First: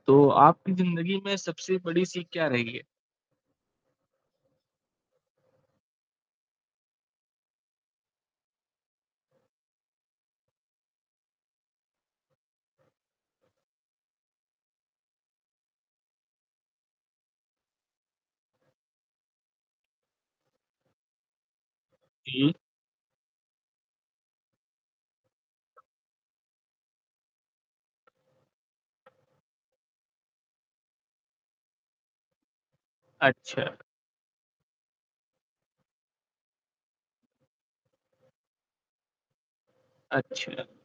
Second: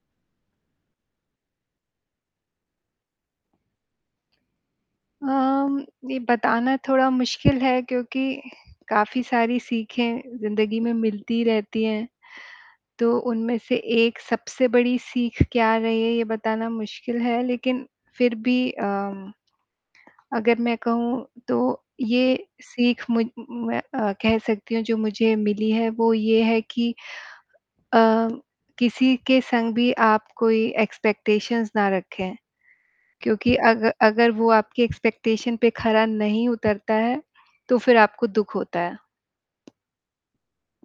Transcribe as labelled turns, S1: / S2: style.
S1: तो, आपकी ज़िंदगी में सबसे बड़ी सीख क्या रही है?
S2: अम, ये बताना थोड़ा मुश्किल है क्योंकि, काफ़ी सारी सीखें ज़िंदगी में मिलती रहती हैं, तो उनमें से 1 सबसे बड़ी सीख क्या रही है, ये बताना मुश्किल है लेकिन फिर भी अम, अगर मैं कहूँ, तो ये
S1: जी।
S2: सीख मु मैं अ, कह सकती हूँ जो मुझे मिली है, वो ये है कि अ, किसी के संग भी आप कोई एक्सपेक्टेशंस ना रखें। क्योंकि
S1: अच्छा।
S2: अग अगर वो आपकी एक्सपेक्टेशन पे खरा नहीं उतरता है, तो फिर आपको दुःख होता है।
S1: अच्छा।